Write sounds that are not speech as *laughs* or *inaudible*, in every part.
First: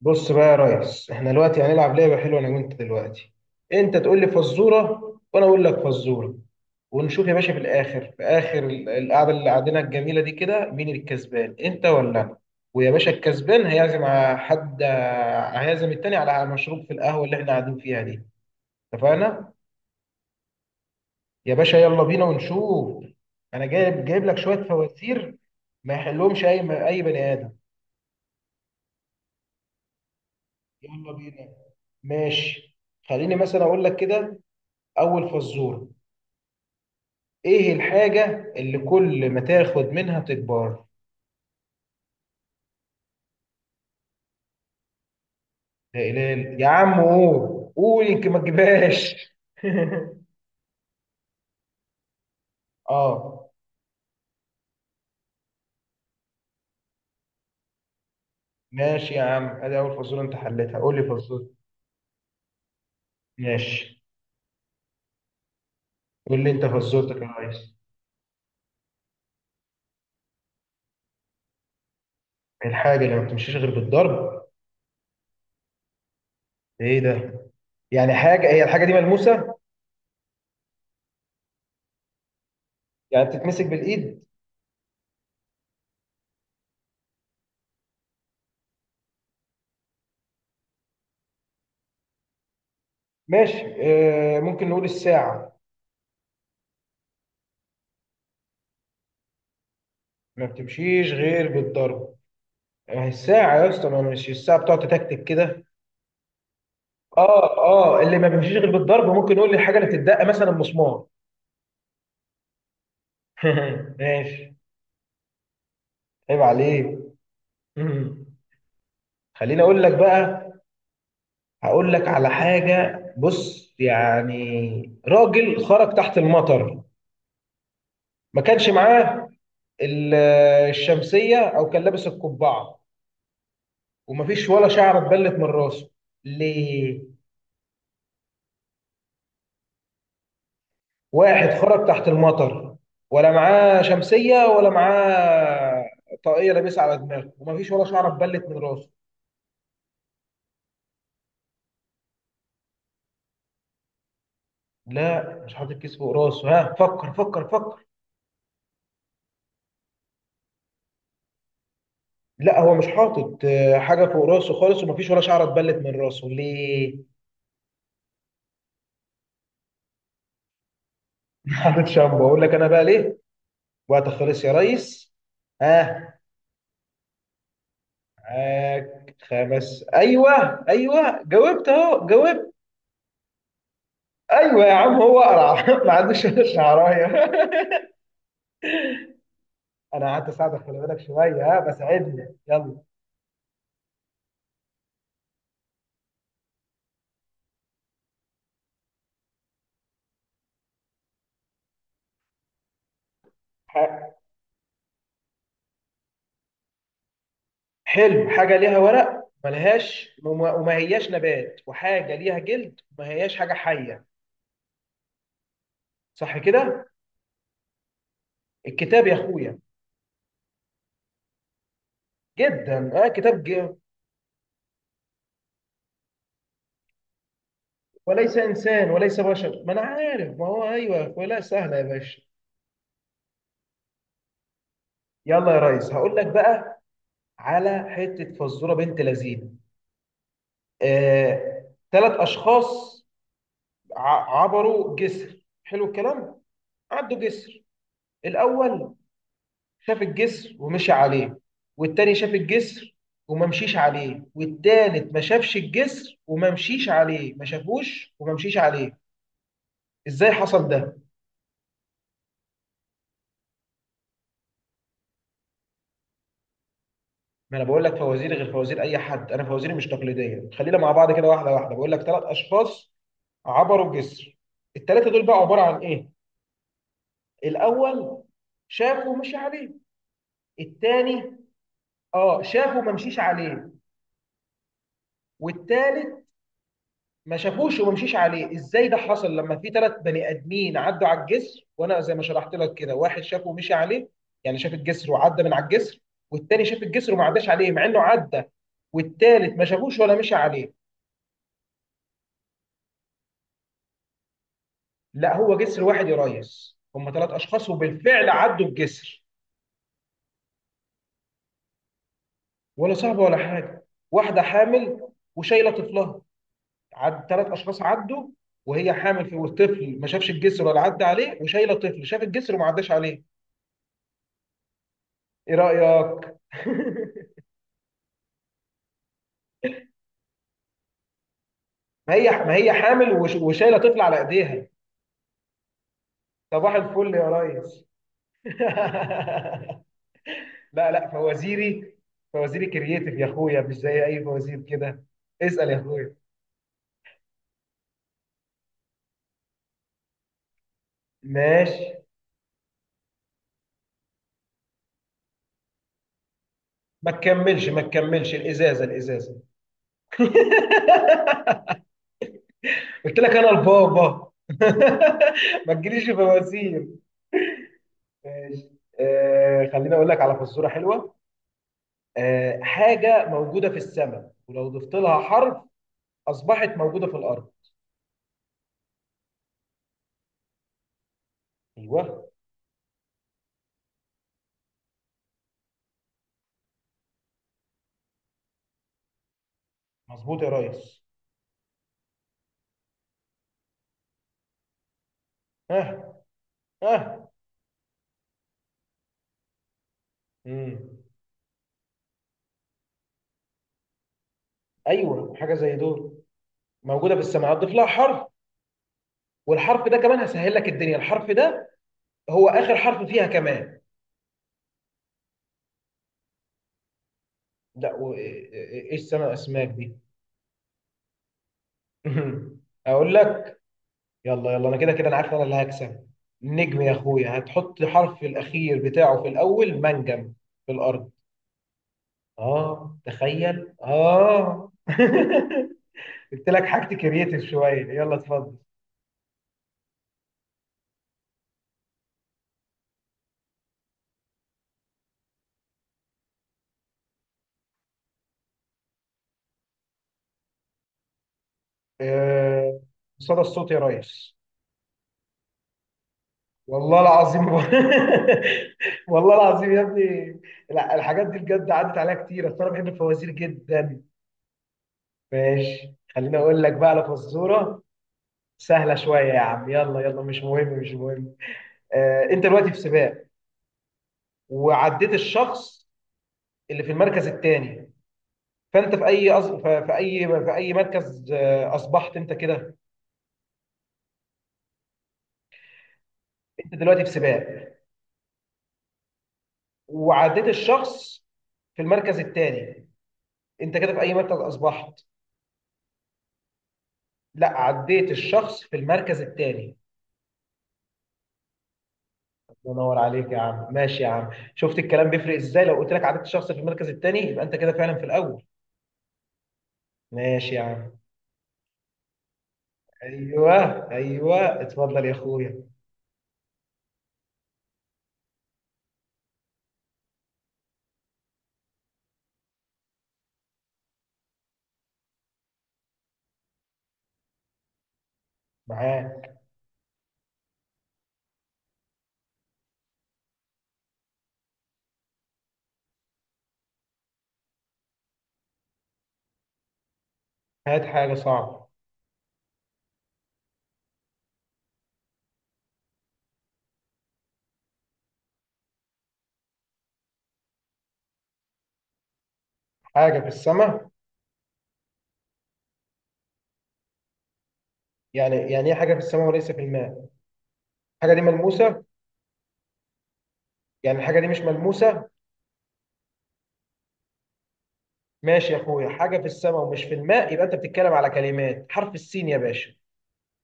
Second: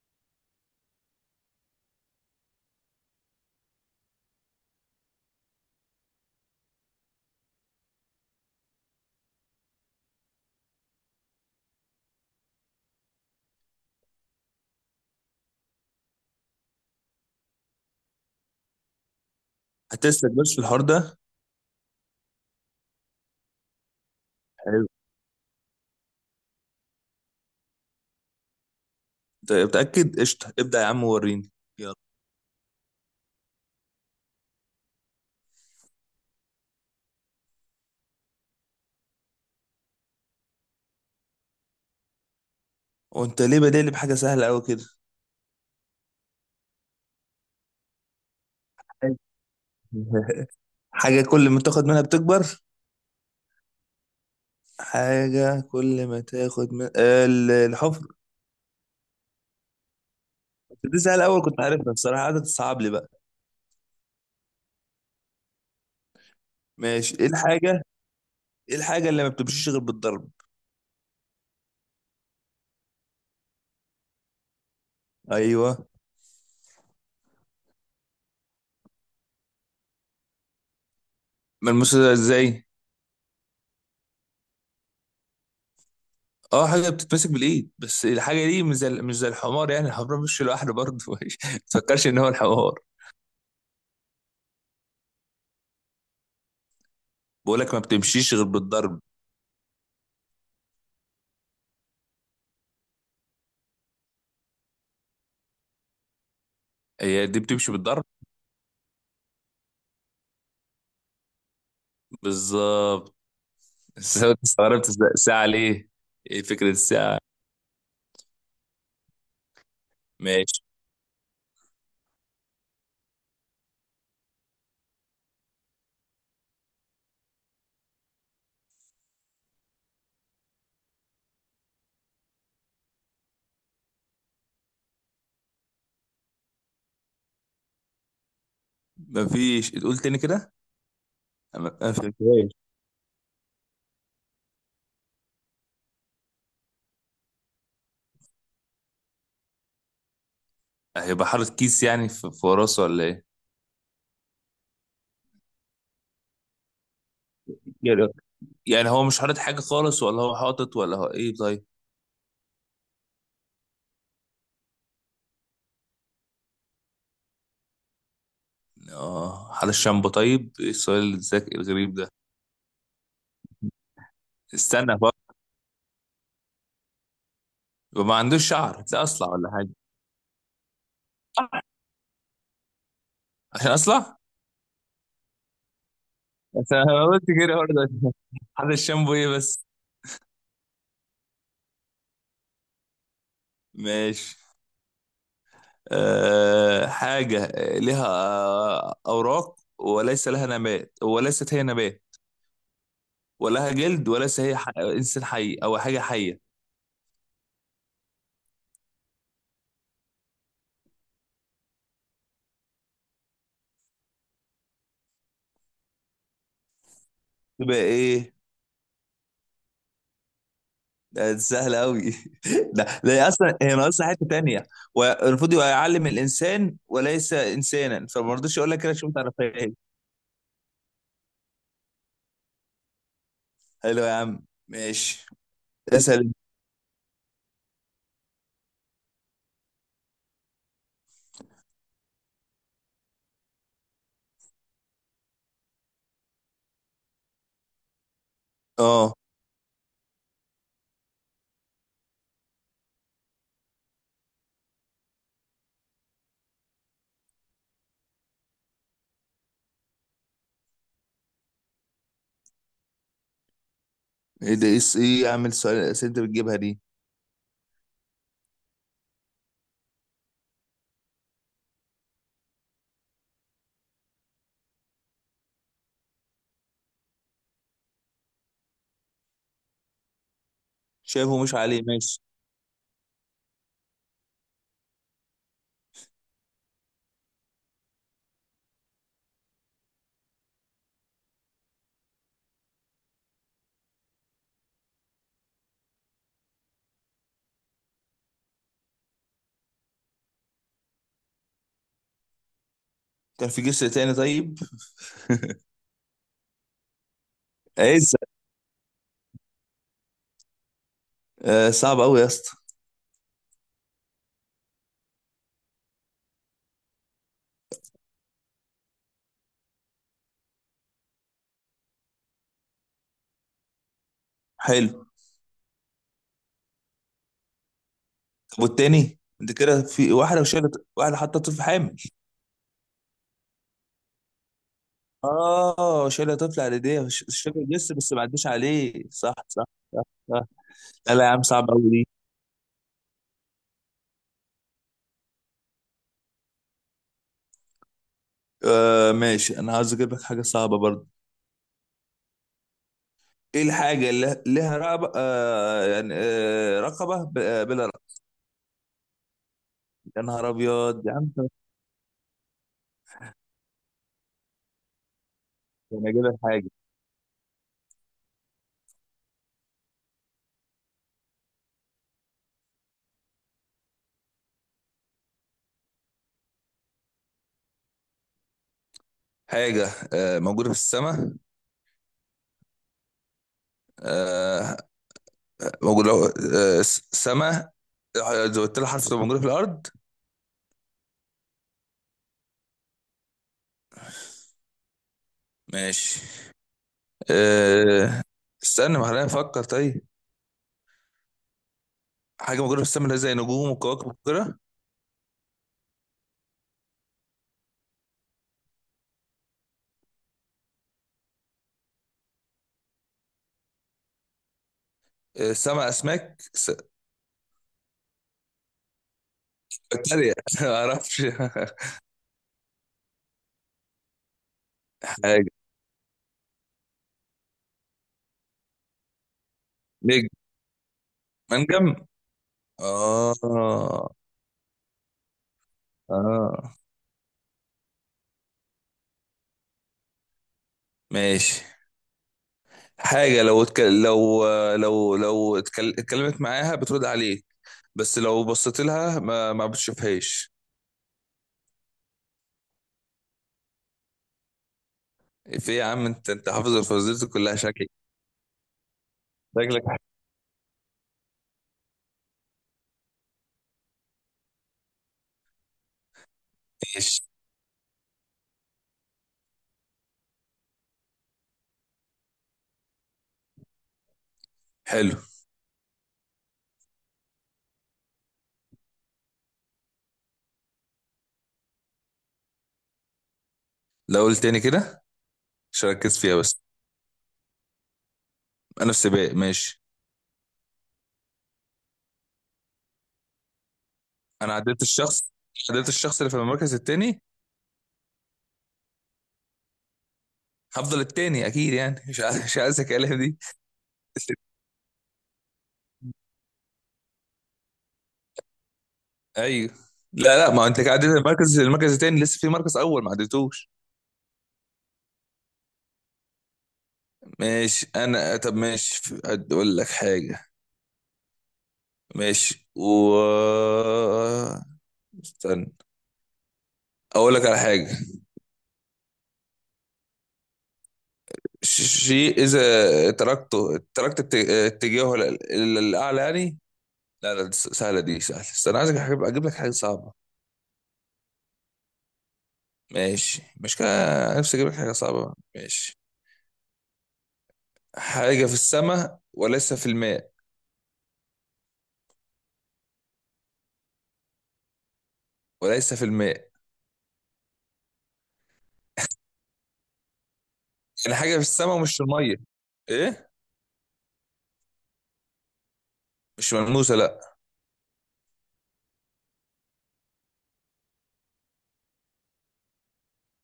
بص بقى يا ريس، احنا دلوقتي هنلعب لعبة حلوة انا وانت دلوقتي. انت تقول لي فزورة وانا اقول لك فزورة، ونشوف يا باشا في الاخر، في اخر القعدة اللي قعدنا الجميلة دي كده، مين الكسبان، انت ولا انا؟ ويا باشا، الكسبان هيعزم على حد، هيعزم التاني على مشروب في القهوة اللي احنا قاعدين فيها دي. اتفقنا؟ هتسلك بس في الحوار ده؟ يا باشا يلا بينا ونشوف. انا جايب لك شوية حلو. فوازير ما يحلهمش اي بني ادم. أنت متأكد؟ قشطة، ابدأ يا عم يلا وريني. بينا. يلا. ماشي، خليني مثلا اقول لك كده. أول فزورة: إيه الحاجة اللي كل ما تاخد منها تكبر؟ وانت ليه بادئ بحاجة سهلة قوي كده؟ لا إله إلا- يا عم قول قول، يمكن ما تجيبهاش. *laughs* *laughs* حاجة كل ما تاخد منها بتكبر. آه، حاجة كل ما تاخد من الحفر. ماشي يا عم، أدي أول فزورة أنت حلتها، قول دي لي سهلة، الأول فزورة. كنت عارفها الصراحة، قعدت تصعب لي بقى. ماشي، قول لي أنت ماشي. فزورتك يا ريس. ايه الحاجة اللي ما بتمشيش غير بالضرب؟ الحاجة اللي ما بتمشيش غير بالضرب. أيوه. إيه ده؟ يعني حاجة، هي الحاجة دي ملموسة؟ ملموسة ده ازاي؟ يعني بتتمسك بالإيد؟ اه، حاجة بتتمسك بالإيد، بس الحاجة دي مش زي الحمار، يعني الحمار مش لوحده برضه. *laughs* ما تفكرش إن هو الحمار. ماشي. ممكن نقول الساعة. بقول لك ما بتمشيش غير بالضرب. ما بتمشيش غير بالضرب. آه، الساعة يا اسطى، ما مش الساعة بتقعد تتكتك كده. هي دي اه بتمشي اه، بالضرب. اللي ما بيمشيش غير بالضرب، ممكن يقول لي الحاجه اللي بتدق مثلا مسمار. بالظبط. *laughs* *laughs* بس أنا ماشي. استغربت الساعة ليه؟ عيب ايه فكرة عليك. الساعة؟ مم. خليني اقول لك بقى. ماشي. هقول لك على حاجه. بص يعني راجل خرج تحت المطر، ما كانش معاه ال- الشمسيه او كان لابس القبعه، ومفيش ولا شعره اتبلت من راسه. ليه؟ مفيش، تقول تاني كده؟ واحد ما خرج ما تحت فهمتهاش. المطر، ولا معاه شمسيه، ولا معاه طاقيه لابسها على دماغه، ومفيش ولا شعره اتبلت من راسه. هيبقى حاطط كيس يعني في راسه ولا ايه؟ لا، مش حاطط كيس فوق راسه. ها، فكر فكر فكر. يعني يعني هو مش حاطط حاجة خالص، ولا هو حاطط، ولا هو ايه طيب؟ لا، هو مش حاطط حاجه فوق راسه خالص، ومفيش ولا شعره اتبلت من راسه. ليه؟ اه حاطط شامبو طيب؟ ايه السؤال الذكي *laughs* حاطط الغريب ده؟ شامبو؟ اقول لك انا بقى ليه. وقت خلص يا استنى بقى. ريس. ها، يبقى ما عندوش شعر، لا معاك اصلع ولا حاجة. خمس. ايوه ايوه، جاوبت اهو، جاوبت. عشان اصلع؟ *laughs* ايوه يا عم، هو قرع. *laughs* ما عندوش ولا عشان شعرايه. انا قلت كده *laughs* برضه. *laughs* حاطط شامبو ايه بس؟ انا قعدت اساعدك، خلي بالك شويه. ها، بساعدني يلا. ماشي. حاجة لها أوراق وليس لها نبات وليست هي نبات، ولا لها جلد، ح- وليس هي إنسان حي أو حاجة حية. حلو، حاجه ليها ورق ملهاش، وما هياش نبات، وحاجه ليها جلد وما هياش حاجه حيه. صح كده. تبقى إيه؟ الكتاب يا اخويا. ده سهلة أوي. *laughs* ده جدا، اه، لا، هي كتاب أصلا هي ناقصة حتة تانية، والمفروض يبقى يعلم الإنسان وليس إنسانا، فما وليس رضيتش أقول لك انسان كده عشان ما وليس بشر، تعرفهاش. ما انا عارف، ما هو ايوه يا اخويا، لا سهله يا باشا. حلو يا عم، ماشي. يلا يا ريس، هقول اسأل لك أنت. بقى على حته فزوره بنت لذينه. آه، ثلاث اشخاص عبروا جسر. حلو الكلام. عدوا جسر. الاول أه، شاف الجسر ومشي عليه، والتاني شاف الجسر وما مشيش عليه، والتالت ما شافش الجسر وما مشيش عليه. ما شافوش وما مشيش عليه. ازاي حصل ده؟ إيه ده، إيه يا عم السؤال؟ الأسئلة أنت بتجيبها دي. ما انا بقول لك فوازير غير فوازير اي حد، انا فوازيري مش تقليديه. خلينا مع بعض كده، واحده واحده. بقول لك ثلاث اشخاص عبروا جسر، الثلاثه دول بقى عباره عن ايه. الاول شافه مشي عليه. الثاني، شايفه مش عليه، ماشي. اه، شافه ما مشيش عليه. والثالث ما شافوش وما مشيش عليه. ازاي ده حصل، لما في ثلاث بني ادمين عدوا على الجسر؟ وانا زي ما شرحت لك كده، واحد شافه ومشي عليه، يعني شاف الجسر وعدى من على الجسر، والثاني شاف الجسر وما عداش عليه مع انه عدى، والثالث ما شافوش ولا مشي عليه. كان في جسر تاني طيب؟ لا، هو جسر واحد يا ريس، هم ثلاث اشخاص اسأل. وبالفعل عدوا الجسر. صعب أوي يا اسطى. ولا صعبه ولا حاجه. واحده حامل وشايله طفلها، عد ثلاث اشخاص عدوا، وهي حامل في، والطفل ما شافش الجسر ولا عدى عليه، وشايله طفل شاف الجسر وما عداش عليه. حلو. ايه رايك؟ طب والتاني انت كده، في واحده شايله، واحده حاطه طفل حامل؟ *laughs* ما هي حامل وشايله طفل على ايديها. اه، شايله طفل صباح على ايديها، الفل يا شكله ريس. لسه، بس ما عدوش *laughs* عليه، صح صح. صح صح. لا لا، لا لا يا عم، صعب قوي فوازيري دي. فوازيري كرييتيف يا اخويا، مش زي اي فوازير كده. اسال يا اخويا. آه ماشي، انا عاوز اجيب لك حاجه صعبه برضه. ماشي. ايه الحاجه اللي لها رقبه يعني ما رقبه تكملش ما بلا رقبه؟ تكملش، الازازه الازازه. يا نهار ابيض يا عم، طب. *laughs* قلت لك انا البابا. *laughs* ما تجيليش انا في اجيب لك حاجه. مواسير. ماشي. خليني اقول لك على فزوره حلوه. حاجه موجوده في السماء، ولو ضفت لها حرف اصبحت موجوده في الارض. حاجه موجوده في السماء. ايوه. آه موجوده السماء، زودت لها حرف تبقى موجوده في الارض. مظبوط يا ريس. ها. ماشي. ها. أه. استنى ما خلينا نفكر طيب. مم. حاجه موجوده في السماء اللي هي زي نجوم وكواكب وكده. ايوه، حاجه زي دول موجوده في السماء، هتضيف لها حرف، والحرف ده كمان هسهل لك الدنيا، الحرف ده هو اخر حرف فيها كمان. أه، سما اسماك لا، ايه، إيه السماء اسماك دي؟ بكتيريا. *laughs* ما اعرفش. *laughs* اقول لك. يلا يلا، انا كده كده انا *laughs* عارف، انا حاجه. اللي هكسب. نجم يا اخويا، هتحط حرف الاخير بتاعه في الاول، نجم. منجم في الارض. منجم. اه، اه تخيل، اه. *laughs* قلت لك اه، حاجتي كرييتيف شويه. يلا اتفضل. ماشي. حاجه لو لو اتكلمت معاها بترد عليك، بس لو بصيت لها ما بتشوفهاش. آه، صدى الصوت يا ريس. في إيه يا عم، انت حافظ والله الفوازير العظيم. *laughs* كلها شكلك. والله العظيم يا شكلك. ابني. لا، الحاجات دي بجد عدت عليها كتير، أصل انا بحب الفوازير جدا. ماشي، خليني اقول لك بقى على ماشي. فزوره سهلة شوية يا عم. يلا يلا، مش مهم مش مهم. انت دلوقتي في سباق، وعديت حلو. الشخص اللي في المركز الثاني. فانت في اي أص... ف- في اي في اي مركز اصبحت انت كده؟ لو قلت تاني كده، عشان اركز فيها بس. انت دلوقتي في سباق، انا في سباق، ماشي. وعديت الشخص في المركز الثاني، انت كده في اي مركز انا عديت اصبحت؟ الشخص. عديت الشخص اللي في المركز التاني. لا، عديت الشخص في المركز الثاني. هفضل التاني اكيد، يعني الله مش عايز ينور اكلم عليك يا دي. عم، ماشي يا عم. شفت الكلام بيفرق ازاي؟ لو قلت لك عديت الشخص في المركز الثاني، يبقى انت كده فعلا في الاول. ايوه. لا لا، ماشي يا ما انت عم. عديت المركز التاني، لسه في مركز اول ما ايوه عديتوش. ايوه، اتفضل يا اخويا. ماشي انا، طب ماشي، اقول لك حاجه. ماشي استنى. اقول لك على حاجه. معاك. ش- شيء اذا تركته تركت اتجاهه للاعلى يعني. لا لا سهله دي، سهله، استنى، عايزك أجيب لك حاجه صعبه. هات حاجه صعبه. ماشي، مش كده. نفسي اجيب لك حاجه صعبه بقى. ماشي. حاجه في السماء وليس في الماء. حاجه في السماء. وليس في الماء. يعني ايه حاجه في السماء وليس في الماء؟ الحاجه يعني دي حاجه في السماء ملموسه؟ ومش في الميه. ايه. يعني الحاجه دي مش ملموسه. مش ملموسه، لا. ماشي يا اخويا، حاجه في السماء ومش في الماء، يبقى انت بتتكلم على كلمات حرف السين يا باشا.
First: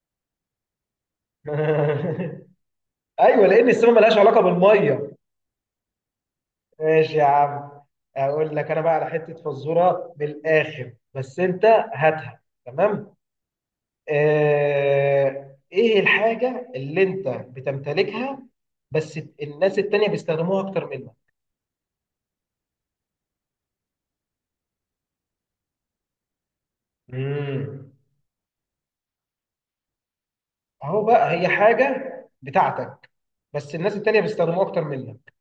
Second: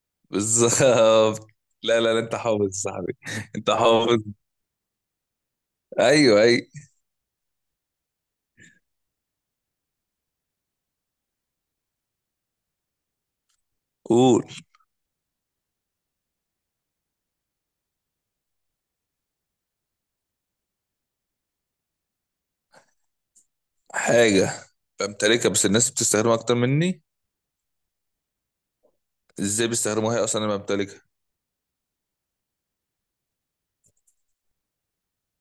*laughs* بالظبط. لا لا لا، انت حافظ يا صاحبي. *laughs* ايوه، لان انت السماء ملهاش حافظ. علاقه بالميه. ايوه اي. ماشي يا عم. اقول لك انا بقى على حته فزوره بالاخر، بس انت هاتها، تمام. قول. ايه الحاجة اللي انت بتمتلكها، بس الناس التانية بيستخدموها اكتر منك؟ حاجه بمتلكها، بس الناس بتستخدمها اكتر مني. امم ازاي بيستخدموها هي اصلا انا بمتلكها؟ اهو بقى، هي حاجة بتاعتك بس الناس التانية بيستخدموها اكتر منك.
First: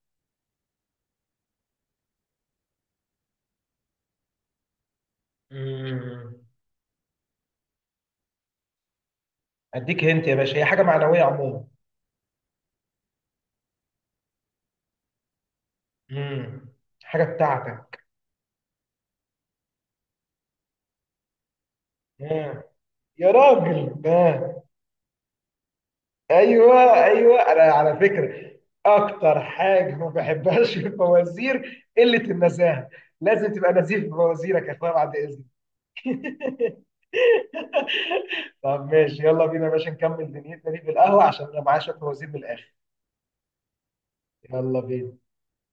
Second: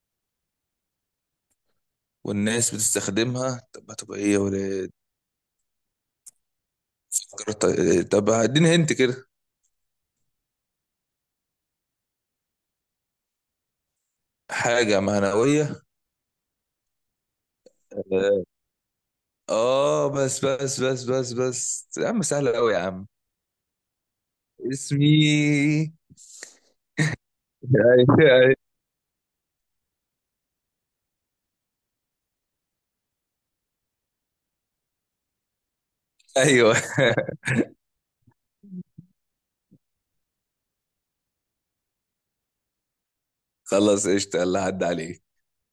والناس بتستخدمها، طب هتبقى ايه ولا إيه؟ امم فكرت- طب اديني هنت كده. اديك هنت يا باشا، هي حاجة معنوية عموما. حاجه معنويه. امم حاجة بتاعتك. اه، بس بس بس بس بس يا عم، سهلة آه. قوي يا عم. يا راجل، آه. اسمي. ايوه ايوه، انا على *laughs* فكرة ايوه. اكتر حاجة ما بحبهاش في الفوازير قلة النزاهة. لازم تبقى نزيف في فوازيرك يا اخويا، بعد اذنك. *laughs* ايوه. *laughs* طب ماشي، يلا بينا يا باشا نكمل دنيتنا دي في القهوة، عشان انا معايا شوية فوازير من الآخر. خلاص، قشطة، يلا يلا عدى بينا. عليك.